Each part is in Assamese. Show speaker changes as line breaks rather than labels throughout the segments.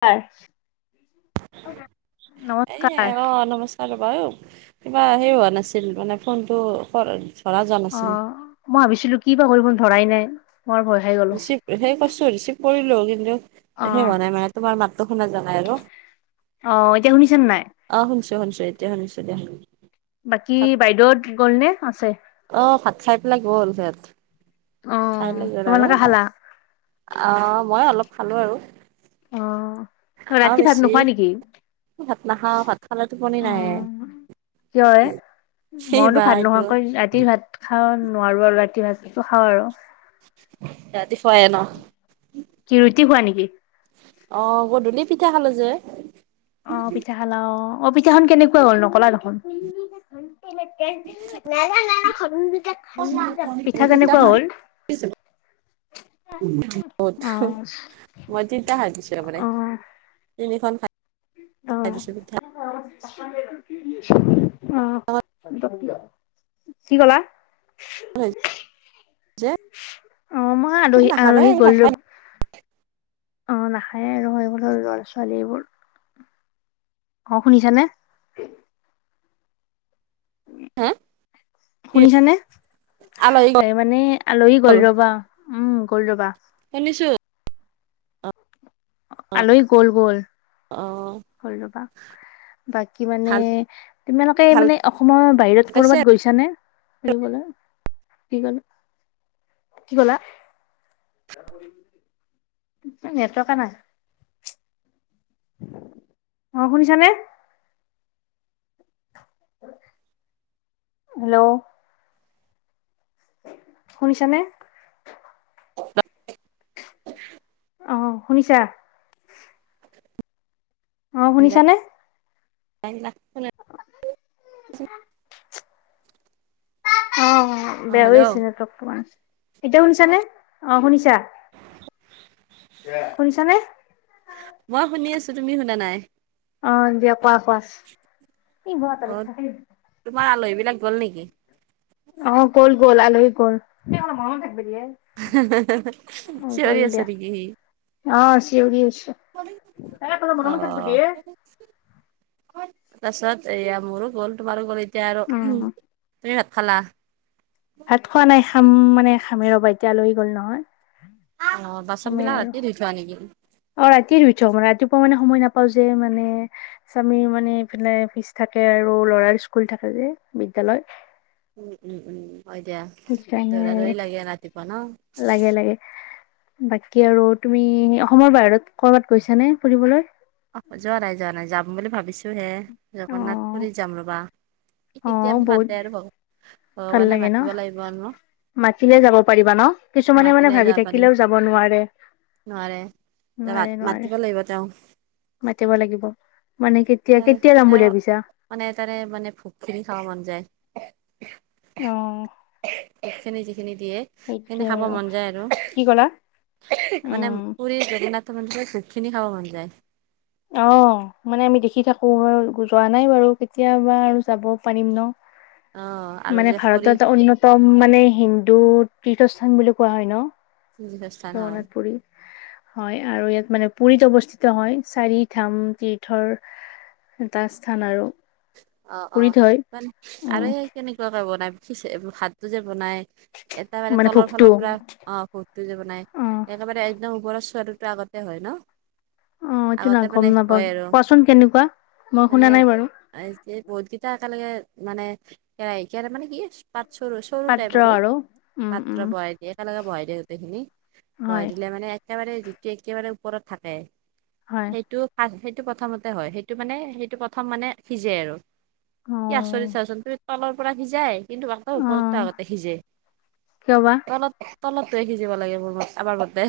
আ [unintelligible]
এ অ' নমস্কাৰ [unintelligible] কিবা সে হোৱা নাছিল মানে ফোনটো ধৰা যোৱা
অ
নাছিল।
মই ভাবিছিলো কি বা কৰিব ধৰাই নাই। বৰ ভয় খাই গলো
চি সেই কছো হৰি চি পৰিলো কিন্তু
অ
সেৱ নাই মানে তোমাৰ মাতটো শুনা যোৱা নাই আৰু
অ এতিয়া শুনিছে নাই
অ', শুনিছো শুনিছো এতিয়া শুনিছো দিয়া হ'লে [unintelligible]
বাকী বাইদেউহত গ'ল নে আছে?
অ', ভাত খাই পেলাই গল সিহঁত চাই ল গ আৰু আৰু
তোমালোকে খালা
আহ মই অলপ খালো আৰু।
অ',
খাওঁ
ৰাতি ভাত
বেছি
নোখোৱা নেকি?
ভাত নাখাও, ভাত খালে টোপনি
অ
নাহে।
কিয় এ?
সেই বা
মইতো ভাত
এইটো
নোখোৱাকৈ ৰাতি ভাত খা খা নোৱাৰো আৰু ৰাতি ভাত নাখাওঁ আৰু।
[unintelligible]
কি ৰুটি খোৱা নেকি?
অহ, গধূলি পিঠা খালো যে।
অ', পিঠা খালাও অ', অ'। পিঠাখন কেনেকুৱা হ'ল নকলা দেখোন? [unintelligible]
[unintelligible]
পিঠা কেনেকুৱা
[unintelligible]
হ'ল অ অ',
তিনিখন খাই খাই
অ',
দিছোঁ পিঠা।
[inaudible] [unintelligible]
অঁ।
কি কলা?
যে
অ', মই আলহী,
নাখালে
আলহী
এই
গল ৰব
নাখাই
অ', নাখায়েই আৰু এইবোৰৰ লৰা ছোৱালীবোৰ। অ', শুনিছানে?
হা?
শুনিছানে, এই মানে আলহী গ'ল ৰবা উম, গ'ল ৰবা।
শুনিছোঁ।
আলহী গ'ল গ'ল।
অ
হল ৰবা বাকী মানে
ভাল
তোমালোকে
ভাল
মানে অসমৰ বাহিৰত
পাইছে
কৰবাত গৈছানে? ফুৰিবলৈ, কি কল, কি কলা? নেটৱৰ্কয়ে নাই। অ', শুনিছানে? হেল্ল' শুনিছা নে? অ', শুনিছা? অ', শুনিছানে?
[unintelligible]
[unintelligible] অ' বেয়া
অ
হৈ
হেল্ল'
আছে নেটৱৰ্কটো অলপমান। এতিয়া শুনিছানে অ, শুনিছা? শুনিছানে?
মই শুনি আছো তুমি শুনা নাই।
অ', দিয়া কোৱা কোৱা।
অ [unintelligible] গ'ল নেকি?
অ', গ'ল গ'ল আলহী গল। গ'ল
চিঞৰি আছে
দিয়া
নেকি সি?
অ', চিঞৰি আছে, তাৰে অলপমান
অ
মনে মনে থাক ব' দি এ।
তাৰপিছত এয়া মোৰো গ'ল তোমাৰো, গ'ল এতিয়া আৰু
উম
তুমি খালা?
ভাত খোৱা নাই খাম মানে খামে ৰ'বা এতিয়া লৈ গ'ল নহয়।
অ বাচন
আমি
বিলাক
আৰু
ৰাতি ধুই থোৱা নেকি
অ, ৰাতি ধুই থওঁ ৰাতিপুৱা মানে সময় নাপাও যে মানে স্বামীৰ মানে ইফালে অফিচ থাকে আৰু ল'ৰাৰ স্কুল থাকে যে। বিদ্যালয়।
উম, উম, উম, হয় দিয়া
সেইকাৰণে
দৌৰা দৌৰি লাগে ৰাতিপুৱা ন।
লাগে লাগে বাকী আৰু তুমি অসমৰ বাহিৰত কৰবাত গৈছা নে ফুৰিবলৈ?
অ', যোৱা নাই, যোৱা নাই, যাম বুলি ভাবিছো হে
অ
জগন্নাথ পুৰী যাম ৰবা। কেতিয়া
অ', বহুত
মাতে আৰু ভগৱান
ভাল
ভগৱানে
লাগে ন
মাতিব লাগিব ন।
মাতিলে যাব পাৰিবা ন কিছুমানে মানে ভাবি
যাব পাৰিম
থাকিলেও যাব নোৱাৰে।
নোৱাৰে মাতিব লাগিব তেওঁ।
মাতিব লাগিব। মানে কেতিয়া কেতিয়া যাম বুলি
ত'
ভাবিছা?
মানে তাৰে মানে ভোগ খিনি খাব মন যায়।
অ',
ভোক খিনি যিখিনি দিয়ে, সেইখিনি খাব মন যায় আৰু
কি ক'লা?
মানে
উম
পুৰী জগন্নাথ [unintelligible] ভোগ খাব মন যায়।
অ', মানে আমি দেখি থাকো যোৱা নাই বাৰু কেতিয়াবা আৰু যাব পাৰিম ন।
অ আৰু
মানে
যে খৰি
ভাৰতৰ এটা অন্যতম মানে হিন্দু তীৰ্থস্থান বুলি কোৱা হয় ন?
[unintelligible] হয়।
জগন্নাথ পুৰী হয় আৰু ইয়াত মানে পুৰীত অৱস্থিত হয়। চাৰি ধাম তীৰ্থৰ এটা স্থান আৰু।
অ', অ',
পুৰীত হয়
মানে
অ
আৰু এই কেনেকুৱাকে বনাইি ভাতটো যে বনাই? এটা মানে তলৰ ফালৰ পৰা, অ', ভোগটো যে বনাই
অ
একেবাৰে একদম ওপৰত চোৱা আগতে হয় ন?
অ', এইটো না
আগতে
গম
মানে
নাপাওঁ
হয় আৰু
কোৱাচোন কেনেকুৱা মই শুনা নাই বাৰু।
বহুতকেইটা একেলগে মানে কেৰাহ মানে কি পাত চৰু চৰু টাইপ আৰু।
উম
পাত্ৰ
উম
বহাই দিয়ে, একেলগে বহাই দিয়ে গোতেইখিনি বহাই
হয়
দিলে মানে একেবাৰে যিটো একেবাৰে ওপৰত থাকে
হয়
সেইটো [unintelligible] সেটো প্ৰথমতে হয়, সেইটো মানে, সেইটো প্ৰথম মানে সিজে আৰু
অ
কি আচৰিত চোৱাচোন তুমি তলৰ পৰা সিজাই কিন্তু আকৌ
অ
ওপৰততো আগতে সিজে
কিয় বা
তলত তলৰটোয়ে সিজিব লাগে, মোৰ আমাৰ মতে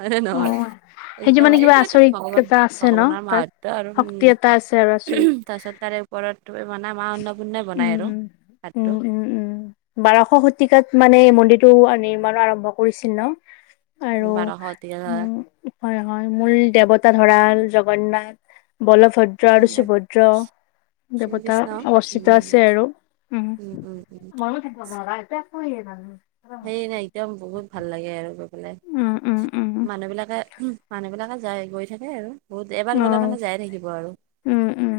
হয়নে
অ
নহয়?
সেইটো
একদম
মানে কিবা
এইটোয়ো
আচৰিত
ভগৱান
এটা আছে ন
ভগৱানৰ
তাত
মাহত আৰু
শক্তি
উম,
এটা আছে আৰু আচৰিত
তাৰপিছত তাৰে ওপৰত [unintelligible] মা অন্নপূৰ্ণে বনাই আৰু
উম উম
ভাতটো।
উম উম টো নিৰ্মাণো আৰম্ভ কৰিছিল ন? আৰু
বাৰশ গতিকে ধৰা
উ হয়, হয়, মূল দেৱতা ধৰা জগন্নাথ। বলভদ্ৰ আৰু সুভদ্ৰ দেৱ টা
শ্ৰীকৃষ্ণ
অৱস্থিতত আছে
উম
আৰু। উম [unintelligible]
সেই নাই একদম বহুত ভাল লাগে আৰু। বোলে
উম, উম,
মানুহ বিলাকে মানুহ বিলাকে যায়, গৈ থাকে আৰু। বহুত এবাৰ গলে
অ',
মানে যায় থাকিব আৰু।
উম, উম।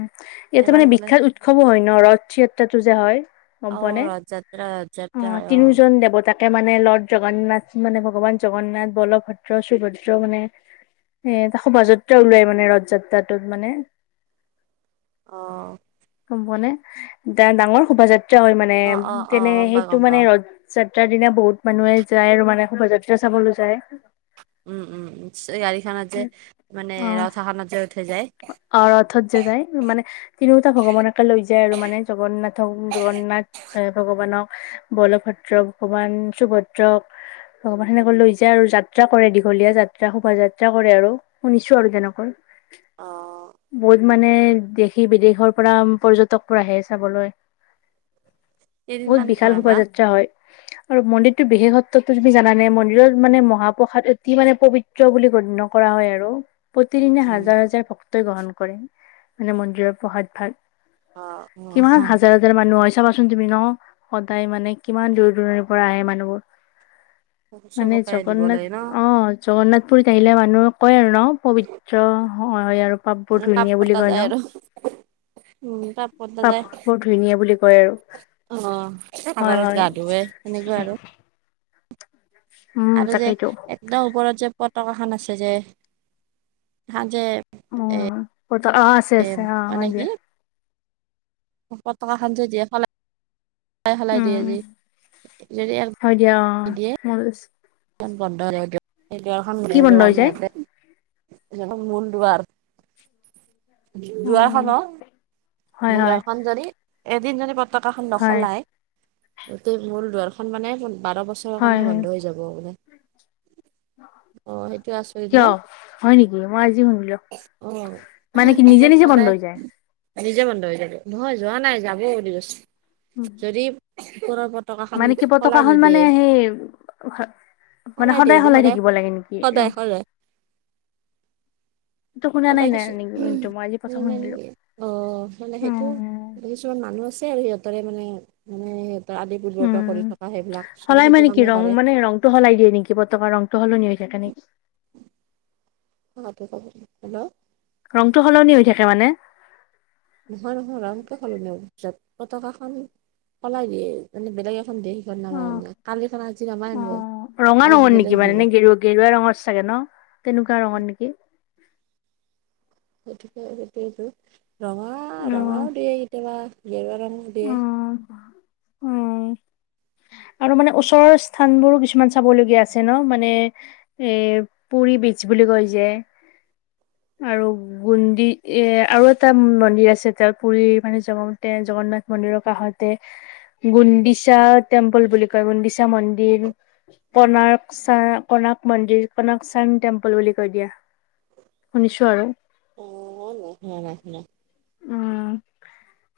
ইয়াতে
এবাৰ
মানে
গ'লে
বিখ্যয়াত উৎসৱো হয় ন ৰথ য়াত্ৰাতটো যে হয়! গম পোৱা
অহ,
নে?
ৰথযাত্ৰা ৰথযাত্ৰা
অ',
হয় অহ।
তিনিওজন [unintelligible] লৰ্ড জগন্নাথ মানে ভগৱান জগন্নাথ বলভদ্ৰ সুভদ্ৰ মানে এ এটা শোভাযাত্ৰা ওলাই মানে ৰথযাত্ৰাটোত মানে।
অহ।
গম পোৱা নে? ডাঙৰ শোভাযাত্ৰা হয় মানে
অ অ অ
তেনে
গম পাওঁ গম
সেইটো
পাওঁ
মানে ৰথ যাত য্ৰাৰ দিনা বহুত মানুহে যায় আৰু মানে শোভাযাত্ৰা চাবলৈ যায়।
উম উম উম, গাড়ীখানা যে মানে
অ',
ৰথখানত যে উঠে যায়।
অ', ৰথত যে যায় মানে তিনিওটা ভগৱানকে লৈ যায় আৰু মানে জগন্নাথক জগন্নাথ থ ভগৱানক, বলভদ্ৰ ভগৱান, সুভদ্ৰক। ভগৱান, সেনেকৈ লৈ যায় আৰু যাত্ৰা কৰে দীঘলীয়া যাত্ৰা শোভাযাত্ৰা কৰে আৰু, শুনিছো আৰু তেনেকৈ।
অহ।
বহুত মানে দেশী বিদেশৰ পৰা পৰ্যটক আহে চাবলৈ। বহুত
কেইদিনমান
বিশাল
থয় বা
শোভাযাত্ৰা হয়। আৰু মন্দিৰটো বিশেষসত্বতো তুমি জানে মন্দিৰত মানে মহাপ্ৰসাদ অতি মানে পবিত্ৰ বুলি গণ্য কৰা হয় আৰু
উম
প্ৰতিদিনে
উম
হাজাৰ হাজাৰ ভক্তই গ্ৰহণ কৰে। মানে মন্দিৰৰ প্ৰসাদ ভাগ।
অ
কিমান হাজাৰ হাজাৰ মানুহ হৈ চাবাচুন তুমি ন? সদায় মানে কিমান দূৰ দূৰণিৰ পৰা আহে মানুহবোৰ।
অ
মানে
চবকে দিব
জগন্নাথ
লাগে ন
অ', জগন্নাথ পুুৰীত আহিলে মানুহ কয় আৰু ন? পবিত্ৰ হয় আৰু পাপ বোৰ
মানে
ধুই নিয়ে বুলি
কটা
কয়
যায়
ন।
আৰু উম পাপ কটা যায়
পাপবোৰ ধুই নিয়ে বুলি কয় আৰু।
অ',
হয়
[unintelligible]
হয়
গা ধোৱে সেনেকুৱা আৰু
উম
আৰু যে
তাকেইতো
একদম ওপৰত যে পতকাখান আছে যে? এ এ
উম অ আছে
এ
আছে অ হয়
মানে
দিয়া
কি পতকা খান যে দিয়েফালে
উম,
যদি এক
হয় দিয়া, অ', মই লৈছো।
[unintelligible] এ মূল
কি বন্ধ হৈ যায়
দুৱাৰ
উম
দুৱাৰখনৰ
হয়
মোৰ
হয়
লৰাখন যদি এদিন যদি কা টটখন
হয়
নচলাই [unintelligible] গটেই মোৰ দুৱাৰখন মানে বাৰ বছৰৰ
হয়
কাৰণে
হয়
বন্ধ হৈ যাব বলে আচৰিত ন
কিয় হয় নেকি মই আজি শুনিলো।
অ
মানে কি নিজে নিজে বন্ধ
সদায়
হৈ যায়
নিজে বন্ধো হৈ থাকে নহয় যোৱা নাই যাব বুলি কৈছ যদি ওপৰৰ পতাকাখন
মানে কি পতকা
সলাই
খন মানে
নিদিয়ে
সেই মানে সদায় সলাই থাকিব লাগে নেকি?
সদায় সদায়
শুনা নাই
সদায়
নাই
কিছু
নেকি কিন্তু মই আজি প্ৰথম
[unintelligible]
শুনিলো
অ', মানে
অ
সেইটো কিছুমান মানুহ আছে আৰু সিহঁতৰে মানে মানে আদি পূৰ্বৰ
উম,
পৰা কৰি থকা সেইবিলাক চবে
সলাই
সেইটো
মানে কি
কামেই
ৰং
কৰে
মানে ৰং টো সলাই দিয়ে নেকি পতকা ৰংটো সলনি হৈ যায়? [unintelligible]
[unintelligible] হেল্ল?
ৰঙটো সলনি হৈ থাকে মানে।
নহয় নহয় ৰংটো সলনি, পতকা খন সলাই দিয়ে, মানে বেলেগ সন্দেহি কৰি
অ
নাম কালিৰ খ [unintelligible] আজি নমাই
অ
আনিব
ৰঙা
আজি
ৰঙৰ
বেলেগ
নেকি মানে
দিব
নে গেৰুৱা গেৰুৱা ৰঙত চাগে ন তেনেকুৱা ৰঙৰ নেকি
গতিকে সিইতোয়ে ৰঙা
অ',
ৰঙাও দিয়ে কেতিয়াবা গেৰুবা ৰঙও দিয়ে
উ আৰু মানে ওচৰৰ স্থান বোৰ কিছুমান চাবলগীয়া আছে ন মানে এ পৰি বুলি কৈ যে আৰু গুন্দি এ আৰু এটা মন্দিৰ আছে তেওঁৰ পুৰি মানে জতে জগন্নাথ মন্দিৰ নৰকাষতে গুডিচা টেম্পল বুলি কয় মন্দীচা মন্দিৰ কনাকচা কনাক মন্দিৰ কনাকচা টেম্পল বুলি কৈ দিয়া শুনিছোঁ আৰু
অ নাই শুনা নাই শুনা
উম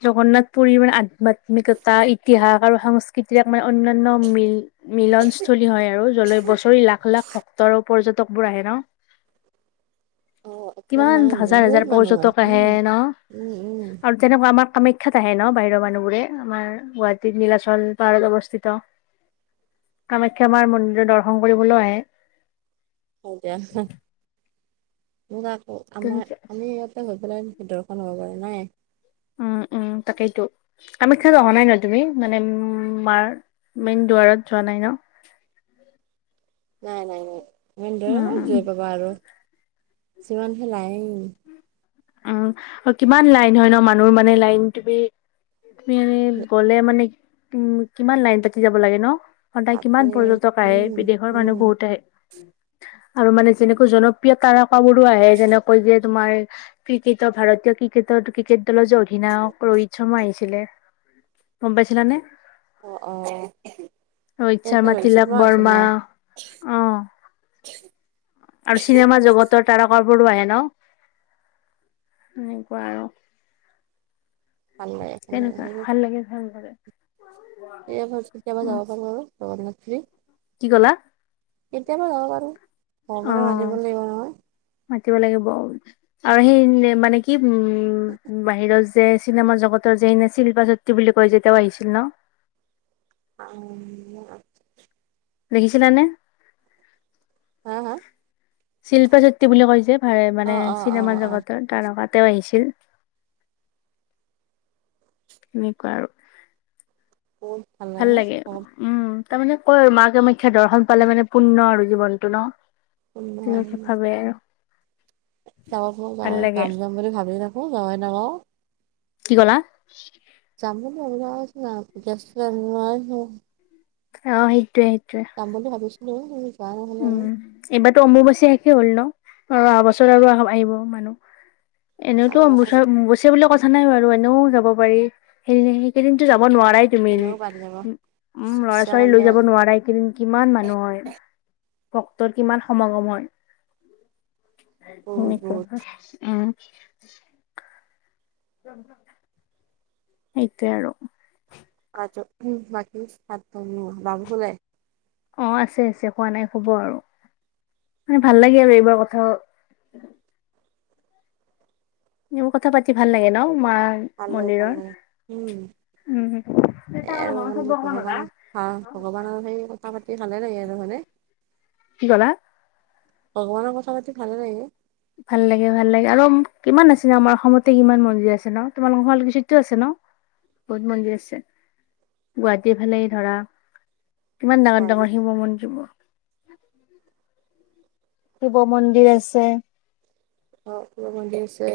জগন্নাথ পুৰী মানে আধ্যয়াত্মিকতা ইতিহাস আৰু সংস্কৃ তি মানে অন্যান্য মিল মিলনস্থলী হয় আৰু যলৈ বছৰি লাখ লাখ ভক্তৰ পৰ্য তকবোৰ আহে ন
অ', একদম
কিমান
মানে
হাজাৰ
বহুত
হাজাৰ
মানুহ হয়
পৰ্যটক আহে
উম,
ন
উম, উম।
আৰু তেনেকুৱা আমাক কামাখ্যাত আহে ন বাহিৰৰ মানুহবোৰে আমাৰ গুৱাহাটী নীলাচল পাৰ অৱস্থিত কামাখ্যা মাৰ মন্দিৰ দৰ্শন কৰিবলৈ আহে
স দিয়া মোক আকৌ আমাৰ
তেনেকে
আমি ইয়াতে হৈ পেলাই দৰ্শন হব পাৰা নাই
উ উ তাকেইতো কামাখ্যা অহা নাই ন তুমি মানে উ মাৰ মেইন দুৱাৰত যোৱা নাই ন
নাই, নাই, নাই মেন
উম
কত
উম
গৈ পাবা আৰু চিমান খ [unintelligible] নাই।
উম কিমান লাইন হয় ন মানুহ মানে লাইন তুমি, তুমি গ'লে মানে কিমান লাইন পাতি যাব লাগে ন? সদায়
তাকে
কিমান পৰ্যটক আহে
উম,
বিদেশৰ মানুহ
উম,
বহুত আহে। আৰু মানে যেনেকৈ জনপ্ৰিয় তাৰকা বোৰো আহে যেনেকৈ যে তোমাৰ ক্ৰিকেটৰ ভাৰতীয় ক্ৰিকেটৰ ক্ৰিকেট দলৰ যে অধিনায়ক ৰোহিত শৰ্মা আহিছিলে। কম পাইছিলানে?
অ অ।
ৰোহিত
ইয়াতে
শৰ্মা
ৰহিত
তিলক
আছিল
বৰৰ্মা
ন
আহ। আৰু চিনেমা জগতৰ তাৰকাবোৰো আহে ন? এনেকুৱা আৰু
ভাল লাগে ভাল লাগে
তেনেকুৱা ভাল লাগে ভাল ভৰে।
এইয়াপ চ আমাৰ যাব পাৰ আৰুব লছিলি। [unintelligible]
কি কলা।
কেতিয়াবা যাব পাৰ ভগৱানে
অ
মাতিব লাগিব নহয়।
মাতিব লাগিব আৰু সেই মানে কি উম বাহিৰত যে চিনেমা জগত যেনে শিল্পা শত্ৰী বুলি কয় যে তেওঁ আহিছিল ন।
উ!
দেখিছে নে?
হা হা।
শিল্প চুতী বুলি কৈছে ভাল মানে
অ', অ',
চিনেমা
অ', অ',
জগতৰ তাৰ লগত। তেওঁ আহিছিল। এনেকুৱা আৰু
বহুত ভাল লাগে নব।
তাৰ মানে কয় মা কামাখ্যা দৰ্শন পালে মানে পুণ্য আৰু জীৱনতটো ন। তেনেুৱা ভাবে আৰু
যাওঁ প
ভাল
যাওঁ
লাগে।
কাম যাম বুলি ভাবি থাকো যাৱই নাপাও।
কি কলা?
যামাম আজ ন পজা্ত ন। [unintelligible]
অ সেইটোৱেই
যাম বুলি ভাবিছিলোঁ।
উম এইবাৰো অমুৰবাচী শেষে হ'ল ন? অ অহা বছৰ আৰু আহিব মানুহ এনেওতো
আৰু
অম্বো
আৰু
গুছে বুলি কৈ কথা নাই বাৰু এনেও যাব পাৰি সেইদি সেইকেইদিনতো যাব নোৱাৰাই তুমি?
তেনেও বাদ যাব
উ উম লৰা
ইচ্ছা
ছোৱাল লৈ
কৰিলে
যাব নোৱাৰা এইকেইদিন কিমান মানুহ হয়। ভক্তৰ কিমান সমাগম হয়
বহুত
সনেুৱা
বহুত
উম। সেইটোৱে আৰু
আ বাকি একদম বাবু শুলে?
অ আছে আছে শুৱা নাই শুব আৰু মানে ভাল লাগে আৰু এইবাৰ কথাও এইবোৰ কথা পাতি ভাল লাগে ন মা
ভালে
মন্দিৰৰ
ভালে উম
উম
এই আৰু মান ভগৱানক ভাল ভগৱানৰ সেই কথা পাতি ভালে লাগে আৰু হয়নে? [unintelligible] [unintelligible]
কি ক'লা?
ভগৱানৰ কথা পাতি ভালে লাগে।
ভাল লাগে ভাল লাগে আৰু কিমান আছে ন আমাৰ অসমতে কিমান মন্দিৰ আছে ন তোমালোকৰ শুৱালকছুটো আছে ন? বহুত মন্দিৰ আছে গুৱাহাটীৰ ফালে ধৰা। কিমান ডাঙৰ
গুৱাহাটীত
ডাঙৰ শিৱ মন্দিৰবোৰ। শিৱ মন্দিৰ আছে।
অ শিৱ মন্দিৰ আছে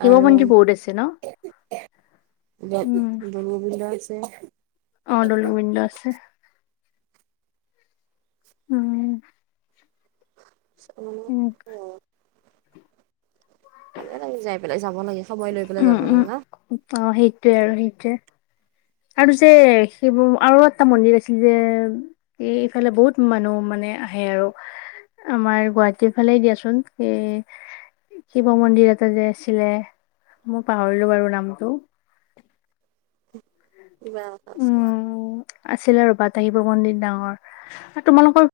শিৱ
আৰু
মন্দিৰ বহুত আছে ন
অঁ দৌলগোবিন্দ আছে
অ দৌলগোবিন্দ আছে উম
উ
উম
অ লাগে যাই পেলাই যাব লাগে সময় লৈ পেলাই
উম
যাব
উম
লাগে ন
অ সেইটোৱে আৰু সেইটোৱে আৰু যে সেইবোৰ আৰু এটা মন্দিৰ আছিল যে এ ইফালে বহুত মানুহ মানে আহে আৰু আমাৰ গুৱাহাটীৰ ফালে দিয়াচোন এ শিৱ মন্দিৰ এটা যে আছিলে মই পাহৰিলো বাৰু নামটো
উ আছে
আছিল আৰু বাট আহিব পন্দিত ডাঙৰ আৰু তোমালোকৰ